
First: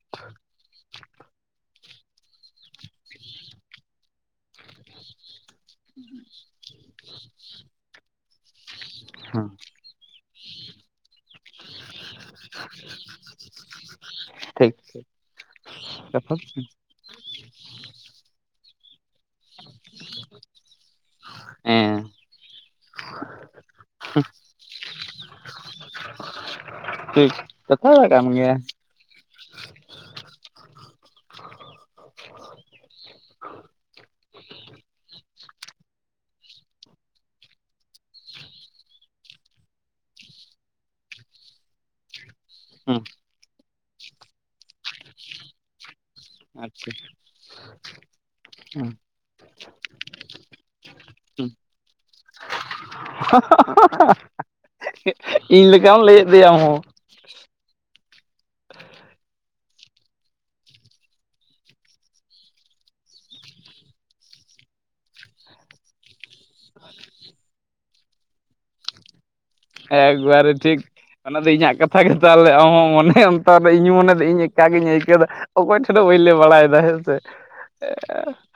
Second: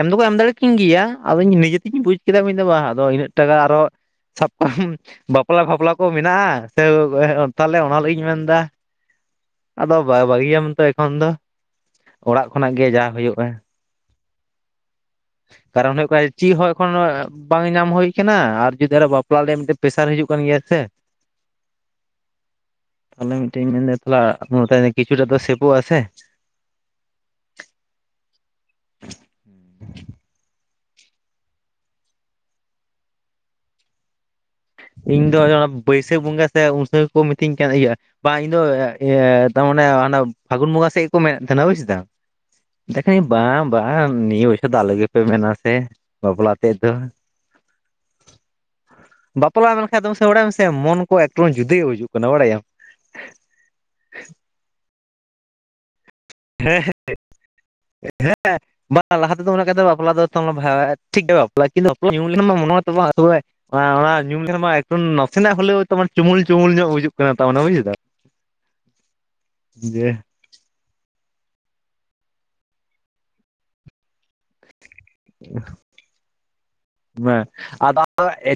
ᱮᱢ ᱫᱚ ᱠᱚ ᱮᱢ ᱫᱟᱲᱮ ᱠᱤᱧ ᱜᱮᱭᱟ ᱟᱫᱚ ᱤᱧ ᱱᱤᱡᱮ ᱛᱮᱜᱤᱧ ᱵᱩᱡᱽ ᱠᱮᱫᱟ ᱤᱧ ᱫᱚ ᱵᱟᱝ, ᱟᱫᱚ ᱤᱱᱟᱹᱜ ᱴᱟᱠᱟ ᱟᱨᱚ ᱥᱟᱵ ᱠᱟᱜ ᱟᱢ ᱵᱟᱯᱞᱟ ᱵᱟᱯᱷᱞᱟ ᱠᱚ ᱢᱮᱱᱟᱜᱼᱟ ᱥᱮ [unintelligible] ᱛᱟᱦᱚᱞᱮ ᱚᱱᱟ ᱞᱟᱹᱜᱤᱫ ᱤᱧ ᱢᱮᱱ ᱮᱫᱟ ᱦᱮᱸ ᱟᱫᱚ ᱵᱟᱭ ᱵᱷᱟᱹᱜᱤᱭᱟᱢ ᱛᱚ ᱮᱠᱷᱚᱱ ᱫᱚ ᱚᱲᱟᱜ ᱠᱷᱚᱱᱟᱜ ᱜᱮ ᱡᱟ ᱦᱩᱭᱩᱜᱼᱟ ᱴᱷᱤᱠ ᱴᱷᱤᱠ ᱠᱟᱨᱚᱱ ᱦᱩᱭᱩᱜ ᱠᱟᱱᱟ ᱪᱮᱫ ᱦᱚᱸ ᱮᱠᱷᱚᱱ ᱵᱟᱝ ᱧᱟᱢ ᱦᱩᱭ ᱟᱠᱟᱱᱟ ᱟᱨ ᱡᱩᱫᱤ ᱟᱨᱦᱚᱸ ᱵᱟᱯ.... ᱹᱹᱹᱯᱞᱟ ᱨᱮᱭᱟᱜ ᱢᱤᱫᱴᱮᱱ ᱯᱨᱮᱥᱟᱨ ᱦᱤᱡᱩᱜ ᱠᱟᱱ ᱜᱮᱭᱟ ᱥᱮ ᱦᱮᱸ ᱛᱟᱦᱚᱞᱮ ᱢᱤᱫᱴᱮᱡ ᱤᱧ ᱢᱮᱱ ᱮᱫᱟ ᱛᱟᱞᱟ ᱢᱮᱛᱟᱭᱟ ᱠᱤᱪᱷᱩ ᱴᱟᱜ ᱫᱚ ᱥᱮᱯᱷᱚᱜ-ᱟ ᱥᱮ ᱴᱷᱤᱠ, ᱠᱟᱛᱷᱟ ᱢᱟ ᱠᱟᱱ ᱜᱮᱭᱟ [inaudible] ᱤᱧ ᱫᱚ ᱟᱱᱟ ᱵᱟᱹᱭᱥᱟᱹᱠᱷ ᱵᱚᱸᱜᱟ ᱥᱮ ᱩᱱ ᱥᱚᱢᱚᱭ ᱠᱚ ᱢᱤᱛᱟᱹᱧ ᱠᱟᱱ ᱤᱭᱟ. ᱵᱟ ᱤᱧ ᱫᱚ ᱤᱭᱟᱹ ᱛᱟᱨᱢᱟᱱᱮ ᱯᱷᱟᱹᱜᱩᱱ ᱵᱚᱸᱜᱟ ᱥᱮᱫ ᱠᱚ ᱢᱮᱱ ᱮᱫ ᱛᱟᱦᱮᱟ ᱵᱩᱡᱽ ᱮᱫᱟᱢ ᱫᱮ ᱦᱮᱸ ᱠᱷᱟᱡ ᱤᱧ ᱵᱟᱝ ᱵᱟᱝ ᱱᱤᱭᱟᱹ ᱵᱚᱪᱷᱚᱨ ᱫᱚ ᱟᱞᱳ ᱜᱤ ᱯᱮ ᱢᱮᱱ-ᱟ ᱥᱮ ᱵᱟᱯᱞᱟ ᱛᱮᱫ ᱟᱪᱪᱷᱟ ᱫᱚ ᱦ ᱵᱟᱯᱞᱟᱜ ᱟᱢ ᱢᱮᱱᱠᱷᱟᱡ ᱫᱚ ᱥᱮ ᱵᱟᱲᱟᱭᱟᱢ ᱥᱮ ᱢᱳᱱ ᱠᱳ ᱮᱠᱫᱚᱢ ᱡᱩᱫᱟ‌ᱹ ᱜᱤ ᱵᱩᱡᱷᱟᱹᱜ ᱠᱟᱱᱟ ᱵᱟᱲᱟᱭᱢ [unintelligible] ᱤᱧ ᱞᱮᱠᱟᱢ ᱞᱟᱹᱭᱮᱫ ᱫᱚᱭᱟ ᱦᱮᱸ ᱦ [inaudible] ᱦᱮᱸ ᱾ ᱵᱟᱝ ᱞᱟᱦᱟ ᱛᱮᱫᱚ [unintelligible] ᱵᱟᱯᱞᱟ ᱫᱚ [unintelligible] ᱴᱷᱤᱠ ᱜᱮᱭᱟ ᱾ [unintelligible] ᱚᱱᱟ ᱚᱱᱟ ᱧᱩ ᱞᱮᱠᱷᱟᱱ ᱢᱟ ᱱᱟᱥᱮᱱᱟᱜ [unintelligible] ᱦᱩᱞᱳᱣ ᱛᱚ ᱪᱩᱢᱩᱞ ᱪᱩᱢᱩᱞ ᱧᱚᱜ ᱵᱩᱡᱩᱜ ᱠᱟᱱᱟ ᱛᱟᱨ ᱢᱟᱱᱮ ᱵᱩᱡ ᱮᱫᱟᱢ ᱾ [inaudible] ᱡᱮ ᱮᱠᱵᱟᱨᱮ ᱴᱷᱤᱠ ᱾ ᱚᱱᱟ ᱫᱚ ᱤᱧᱟᱹᱜ ᱠᱟᱛᱷᱟ ᱜᱮ ᱾ ᱛᱟᱦᱚᱞᱮ ᱟᱢᱦᱚᱸ ᱢᱚᱱᱮ ᱚᱱᱛᱚᱨ ᱨᱮ ᱤᱧ ᱢᱚᱱᱮ ᱫᱚ ᱤᱧ ᱮᱠᱟ ᱜᱮᱧ ᱟᱹᱭᱠ ᱟᱹᱣ ᱮᱫᱟ ᱾ ᱚᱠᱚᱭ ᱴᱷᱮᱱ ᱦᱚ ᱵᱟᱹᱧ ᱞᱟᱹᱭ ᱵᱟᱲᱟᱭᱮᱫᱟ ᱦᱮᱸ ᱥᱮ ᱾ ᱦᱮ ᱟᱫᱚ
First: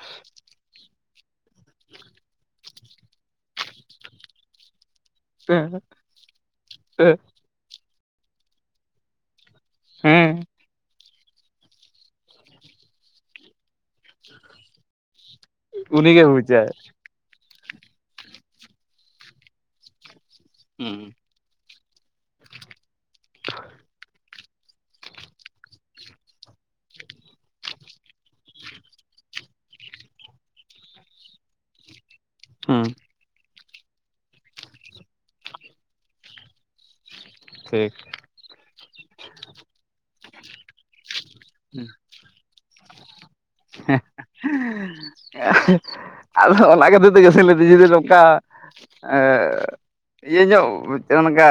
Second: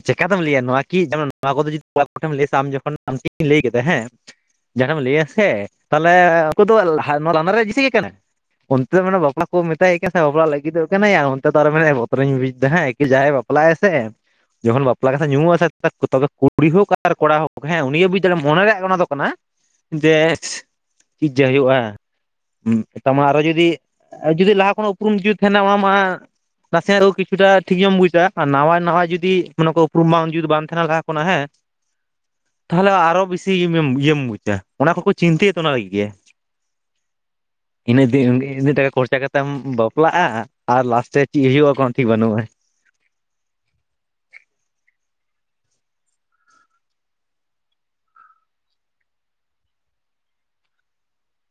ᱪᱤᱠᱟ ᱛᱮᱢ ᱞᱟᱹᱭᱟ ᱾ ᱱᱚᱣᱟ ᱠᱤ ᱱᱚᱣᱟ ᱠᱚ ᱡᱩᱫᱤ ᱠᱚᱲᱟ ᱠᱚᱴᱷᱮᱢ ᱞᱟᱹᱭᱟ ᱟᱢ ᱡᱮᱠᱷᱚᱱ ᱟᱢ ᱴᱷᱮᱱ ᱤᱧ ᱞᱟᱹᱭ ᱠᱮᱫᱟ ᱦᱮᱸ ᱡᱟᱦᱟᱸᱨᱮᱢ ᱞᱟᱹᱭᱟ ᱥᱮ ᱛᱟᱦᱚᱞᱮ ᱩᱱ ᱫᱚ ᱱᱚᱣᱟ ᱞᱟᱸᱫᱟ ᱨᱮᱭᱟᱜ ᱡᱮᱥᱤ ᱜᱮ ᱠᱟᱱᱟ ᱾ ᱚᱱᱛᱮ ᱫᱚ ᱢᱟᱱᱮ ᱵᱟᱯᱞᱟ ᱠᱚ ᱢᱮᱛᱟᱭ ᱠᱟᱱᱟ ᱥᱮ ᱵᱟᱯᱞᱟ ᱦᱮᱸ ᱞᱟᱹᱜᱤᱫᱚᱜ ᱠᱟᱱᱟᱭᱟ ᱚᱱᱛᱮ ᱫᱚ ᱟᱨᱚ ᱢᱮᱱᱟ ᱵᱚᱛᱚᱨᱚᱧ ᱵᱩᱡ ᱮᱫᱟ ᱦᱮᱸ ᱡᱟᱦᱟᱸᱭ ᱵᱟᱯᱞᱟᱜ ᱟᱭ ᱥᱮ ᱡᱚᱠᱷᱚᱱ ᱵᱟᱯᱞᱟ ᱠᱟᱛᱷᱟ ᱧᱩᱢᱚᱜᱼᱟ ᱥᱮ ᱩᱱᱤᱜᱮ [unintelligible] ᱠᱩᱲᱤ ᱵᱩᱡᱟᱭ ᱦᱚᱸ ᱟᱨ ᱠᱚᱲᱟ ᱦᱚ ᱦᱮᱸ ᱩᱱᱤ ᱜᱮ ᱵᱩᱡᱽ ᱫᱟᱲᱮᱭᱟᱜᱟᱭ, ᱢᱚᱱᱮ ᱨᱮᱭᱟᱜ ᱚᱱᱟ ᱫᱚ ᱠᱟᱱᱟ ᱡᱮ ᱦᱩᱸ ᱾ ᱪᱮᱫ ᱡᱮ ᱦᱩᱭᱩᱜᱼᱟ [unintelligible] ᱟᱨᱚ ᱡᱩᱫᱤ ᱡᱩᱫᱤ ᱞᱟᱦᱟ ᱠᱷᱚᱱᱟᱜ ᱩᱯᱨᱩᱢ ᱡᱩᱫ ᱛᱟᱦᱮᱱᱟ ᱟᱢᱟᱜ ᱢᱟ ᱱᱟᱥᱮᱱᱟᱜ ᱦᱚᱸ ᱠᱤᱪᱷᱩᱴᱟᱜ ᱴᱷᱤᱠ ᱜᱮᱢ ᱵᱩᱡᱟ ᱟᱨ ᱱᱟᱣᱟ ᱱᱟᱣᱟ ᱡᱩᱫᱤ ᱚᱱᱟ ᱠᱚ ᱩᱯᱨᱩᱢ ᱵᱟᱝ ᱡᱩᱫᱤ ᱵᱟᱝ ᱛᱟᱦᱮᱱᱟ ᱞᱟᱦᱟ ᱠᱷᱚᱱᱟᱜ ᱦᱮᱸ ᱦᱩᱸ ᱛᱟᱦᱚᱞᱮ ᱟᱨᱚ ᱵᱮᱥᱤ ᱤᱭᱟᱹᱢ ᱵᱩᱡᱟ ᱾ ᱚᱱᱟ ᱠᱚᱠᱚ ᱪᱤᱱᱛᱟᱹᱭᱟ ᱛᱚ ᱚᱱᱟ ᱞᱟᱹᱜᱤᱫ ᱜᱮ ᱾ ᱦᱮᱸ ᱾ ᱤᱱᱟᱹᱜ ᱫᱤᱱ ᱤᱱᱟᱹᱜ ᱴᱟᱠᱟ ᱠᱷᱚᱨᱪᱟ ᱠᱟᱛᱮᱢ ᱵᱟᱯᱞᱟᱜᱼᱟ ᱟᱨ ᱞᱟᱥᱴᱮ ᱨᱮ ᱪᱮᱫ ᱦᱩᱭᱩᱜᱼᱟ ᱠᱚᱱᱚ ᱴᱷᱤᱠ ᱵᱟᱹᱱᱩᱜᱼᱟ ᱾ [unintelligible] ᱟᱫᱚ ᱚᱱᱟ ᱠᱷᱟᱹᱛᱤᱨ ᱛᱮᱜᱮ ᱥᱮ ᱞᱟᱹᱭ ᱮᱫᱟᱹᱧ ᱡᱩᱫᱤ ᱱᱚᱝᱠᱟ ᱮ ᱤᱭᱟᱹ ᱧᱚᱜ ᱚᱱᱠᱟ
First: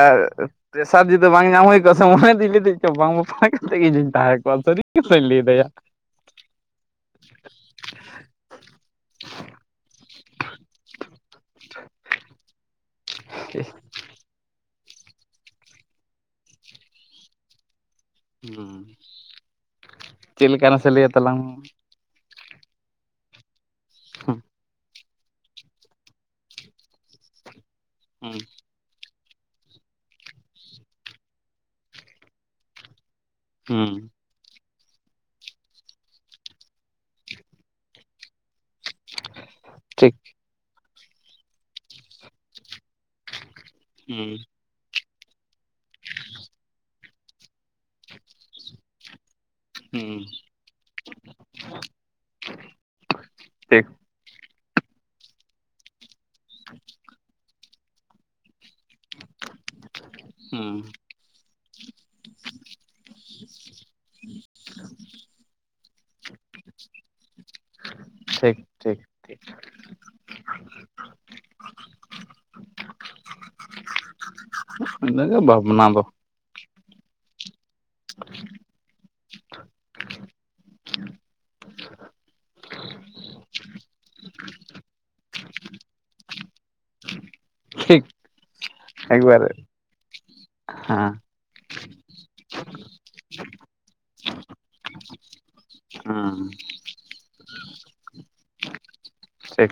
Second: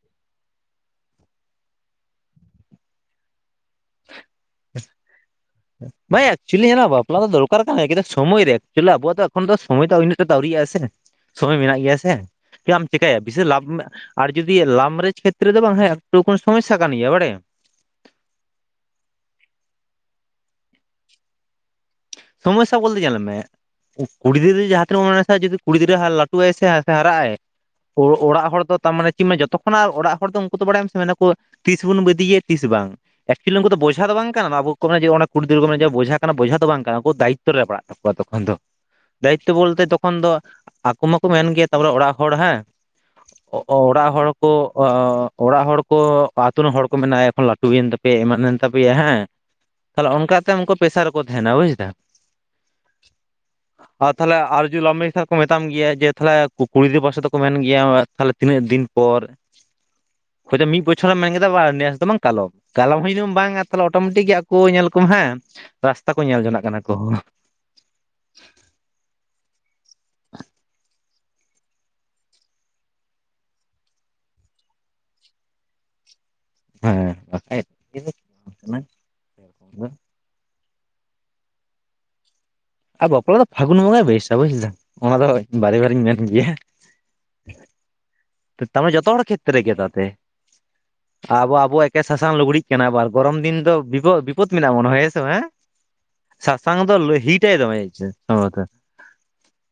ᱯᱮᱥᱟᱨ ᱡᱩᱫᱤ ᱵᱟᱝ ᱧᱟᱢ ᱦᱩᱭ ᱠᱚᱜᱼᱟ ᱾ ᱥᱚᱢᱚᱭ ᱨᱮ ᱫᱚᱧ ᱞᱟᱹᱭ ᱮᱫᱤᱧ ᱵᱟᱝ ᱵᱟᱯᱞᱟᱜ ᱛᱮᱜᱮ ᱤᱧ ᱫᱩᱧ ᱛᱟᱦᱮᱸ ᱠᱚᱜᱼᱟ ᱥᱟᱨᱤ ᱠᱟᱛᱷᱟᱧ ᱞᱟᱹᱭ ᱮᱫᱟ ᱭᱟ ᱾ ᱵᱟᱝ ᱭᱟ ᱮᱠᱪᱩᱭᱮᱞᱤ ᱵᱟᱯᱞᱟ ᱫᱚ ᱫᱚᱨᱠᱟᱨ ᱠᱟᱱ ᱜᱮᱭᱟ ᱠᱤᱱᱛᱩ ᱥᱚᱢᱚᱭ ᱨᱮ ᱾ ᱮᱠᱪᱩᱭᱮᱞᱤ ᱟᱵᱚᱣᱟᱜ ᱫᱚ ᱮᱠᱷᱚᱱ ᱫᱚ ᱥᱚᱢᱚᱭ ᱫᱚ ᱩᱱᱟᱹᱜ ᱴᱟ ᱫᱚ ᱟᱹᱣᱨᱤᱜᱼᱟ ᱥᱮ ᱥᱚᱢᱚᱭ ᱢᱮᱱᱟᱜ ᱜᱮᱭᱟ ᱥᱮ ᱪᱮᱫ ᱮᱢ ᱪᱮᱠᱟᱭᱟ ᱵᱮᱥᱤ ᱞᱟᱵᱷ ᱟᱨ ᱡᱩᱫᱤ ᱞᱟᱵᱷ ᱢᱮᱨᱮᱡᱽ ᱠᱷᱮᱛᱨᱮ ᱫᱚ ᱵᱟᱝ ᱦᱮᱸ ᱮᱠᱴᱩ ᱥᱚᱢᱚᱥᱥᱟ ᱠᱟᱱ ᱜᱮᱭᱟ ᱵᱟᱲᱟᱭᱟᱢ ᱾ ᱦᱩᱸ ᱪᱮᱫ ᱞᱮᱠᱟ ᱨᱮ ᱱᱟᱥᱮ ᱞᱟᱹᱭ ᱟ ᱛᱟᱞᱟᱝ ᱢᱮ ᱾ ᱥᱚᱢᱚᱥᱥᱟ ᱵᱚᱞᱛᱮ ᱧᱮᱞ ᱢᱮ ᱠᱩᱲᱤ ᱜᱤᱫᱽᱨᱟᱹ ᱡᱟᱦᱟᱸ ᱛᱤᱱᱟᱹᱜ [unintelligible] ᱡᱚᱫᱤ ᱠᱩᱲᱤ ᱜᱤᱫᱽᱨᱟᱹ ᱞᱟᱹᱴᱩᱜᱼᱟᱭ ᱥᱮ ᱦᱟᱨᱟᱜᱼᱟᱭ ᱦᱩᱸ ᱚᱲᱟᱜ ᱦᱚᱲ ᱫᱚ ᱛᱟᱨᱢᱟᱱᱮ ᱡᱚᱛᱚ ᱠᱷᱚᱱᱟᱜ ᱚᱲᱟᱜ ᱦᱚᱲ ᱫᱚ ᱩᱱᱠᱩ ᱫᱚ ᱵᱟᱲᱟᱭᱟᱢ ᱥᱮ ᱢᱮᱱᱟ ᱠᱚ ᱛᱤᱥ ᱵᱚᱱ ᱵᱤᱫᱟᱭ ᱮᱭᱟ ᱛᱤᱥ ᱵᱟᱝ ᱾ ᱮᱠᱪᱩᱭᱮᱞᱤ ᱩᱱᱠᱩ ᱫᱚ ᱵᱚᱡᱷᱟ ᱦᱩᱸ ᱫᱚ ᱵᱟᱝ ᱠᱟᱱᱟ ᱟᱵᱚ ᱠᱚ ᱠᱩᱲᱤ ᱠᱚ ᱵᱚᱡᱷᱟ ᱠᱟᱱᱟ ᱵᱚᱡᱷᱟ ᱫᱚ ᱵᱟᱝ ᱟᱵᱚ ᱫᱟᱭᱤᱛᱛᱚ ᱨᱮ ᱯᱟᱲᱟᱜ ᱛᱟᱠᱚᱣᱟ ᱛᱚᱠᱷᱚᱱ ᱫᱚ ᱾ ᱫᱟᱭᱤᱛᱛᱚ ᱵᱚᱞᱛᱮ ᱴᱷᱤᱠ ᱛᱚᱠᱷᱚᱱ ᱫᱚ ᱩᱱᱠᱩ ᱢᱟᱠᱚ ᱢᱮᱱ ᱜᱮᱭᱟ ᱛᱟᱯᱚᱨᱮ ᱚᱲᱟᱜ ᱦᱚᱲ ᱦᱮᱸ ᱚᱲᱟᱜ ᱦᱚᱲ ᱦᱩᱸ ᱠᱚ ᱚᱲᱟᱜ ᱦᱚᱲ ᱠᱚ ᱟᱹᱛᱩ ᱨᱮᱱ ᱦᱚᱲ ᱠᱚ ᱢᱮᱱᱟ ᱮᱠᱷᱚᱱ ᱞᱟᱹᱴᱩᱭᱮᱱ ᱛᱟᱯᱮᱭᱟ ᱮᱢᱟᱱᱮᱱ ᱛᱟᱯᱮᱭᱟ ᱦᱮᱸ ᱾ ᱛᱟᱦᱚᱞᱮ ᱦᱩᱸ ᱚᱱᱠᱟ ᱛᱮ ᱩᱱᱠᱩ ᱯᱮᱥᱟᱨ ᱨᱮᱠᱚ ᱛᱟᱦᱮᱱᱟ ᱵᱩᱡ [inaudible] ᱴᱷᱤᱠ ᱟᱨ ᱛᱟᱦᱞᱮ ᱟᱨ ᱡᱩ ᱞᱟᱵᱷ ᱢᱮᱨᱮᱡᱽ ᱠᱷᱟᱱ ᱠᱚ ᱢᱮᱛᱟᱢ ᱜᱮᱭᱟ ᱡᱮ ᱛᱟᱦᱚᱞᱮ ᱠᱩᱲᱤ ᱜᱤᱫᱽᱨᱟ ᱯᱟᱥᱮ ᱫᱚᱠᱚ ᱢᱮᱱ ᱜᱮᱭᱟ ᱛᱟᱦᱞᱮ ᱛᱤᱱᱟᱹᱜ ᱫᱤᱱ ᱯᱚᱨ ᱾ ᱦᱳᱭᱛᱚ ᱦᱩᱸ ᱢᱤᱫ ᱵᱚᱪᱷᱚᱨ ᱢᱮᱱ ᱠᱮᱫᱟ [unintelligible] ᱱᱟᱥᱮ ᱫᱚ ᱵᱟᱝ ᱠᱟᱞᱚᱢ ᱾ ᱠᱟᱞᱚᱢ ᱦᱚᱸ ᱡᱩᱫᱤᱢ ᱵᱟᱝᱟ ᱟᱨ ᱛᱟᱦᱚᱞᱮ ᱚᱴᱳᱢᱮᱴᱤᱠ ᱜᱮ ᱟᱠᱚ ᱧᱮᱞ ᱠᱚᱢ ᱦᱮᱸ ᱨᱟᱥᱛᱟ ᱠᱚ ᱧᱮᱞ ᱡᱚᱱᱟᱜ ᱠᱟᱱᱟ ᱠᱚᱦᱚᱸ ᱾ ᱴᱷᱤᱠ ᱴᱷᱤᱠ ᱴᱷᱤᱠ ᱾ [inaudible] [unintelligible] ᱤᱱᱟᱹ ᱜᱮ ᱵᱷᱟᱵᱽᱱᱟ ᱫᱚ᱾ ᱦᱮᱸ ᱵᱟᱠᱷᱟᱡ [unintelligible] ᱚᱱᱟ [unintelligible] ᱟᱨ ᱵᱟᱯᱞᱟ ᱫᱚ ᱯᱷᱟᱹᱜᱩᱱ ᱵᱚᱸᱜᱟᱭ ᱵᱮᱥᱼᱟ ᱵᱩᱡ ᱮᱫᱟ ᱚᱱᱟ ᱫᱚᱭ ᱵᱟᱨᱮ ᱵᱟᱨᱤᱧ ᱢᱮᱱ ᱜᱮᱭᱟ᱾ [unintelligible] ᱴᱷᱤᱠ᱾ ᱛᱮ ᱛᱟ ᱢᱟᱱᱮ ᱡᱚᱛᱚ ᱦᱚᱲ ᱮᱠᱵᱟᱨᱮ ᱠᱷᱮᱛ ᱨᱮᱜᱮ ᱫᱟ ᱛᱮ᱾ ᱦᱮᱸ ᱟᱵᱚ ᱟᱵᱚᱣᱟᱜ ᱮᱠᱮ ᱥᱟᱥᱟᱝ ᱞᱩᱜᱽᱲᱤᱜ ᱠᱟᱱᱟ ᱟᱵᱟᱨ ᱜᱚᱨᱚᱢ ᱫᱤᱱ ᱫᱚ ᱵᱤᱯᱚ ᱵᱤᱯᱚᱫᱽ ᱢᱮᱱᱟᱜ ᱵᱚᱱᱟ ᱦᱮᱥᱮ ᱦᱮᱸ? ᱦᱩᱸ ᱥᱟᱥᱟᱝ ᱫᱚ ᱞᱟᱹᱦᱤᱴᱟᱭ ᱫᱚᱦᱚ ᱪᱚᱭ [unintelligible] ᱥᱮᱠ,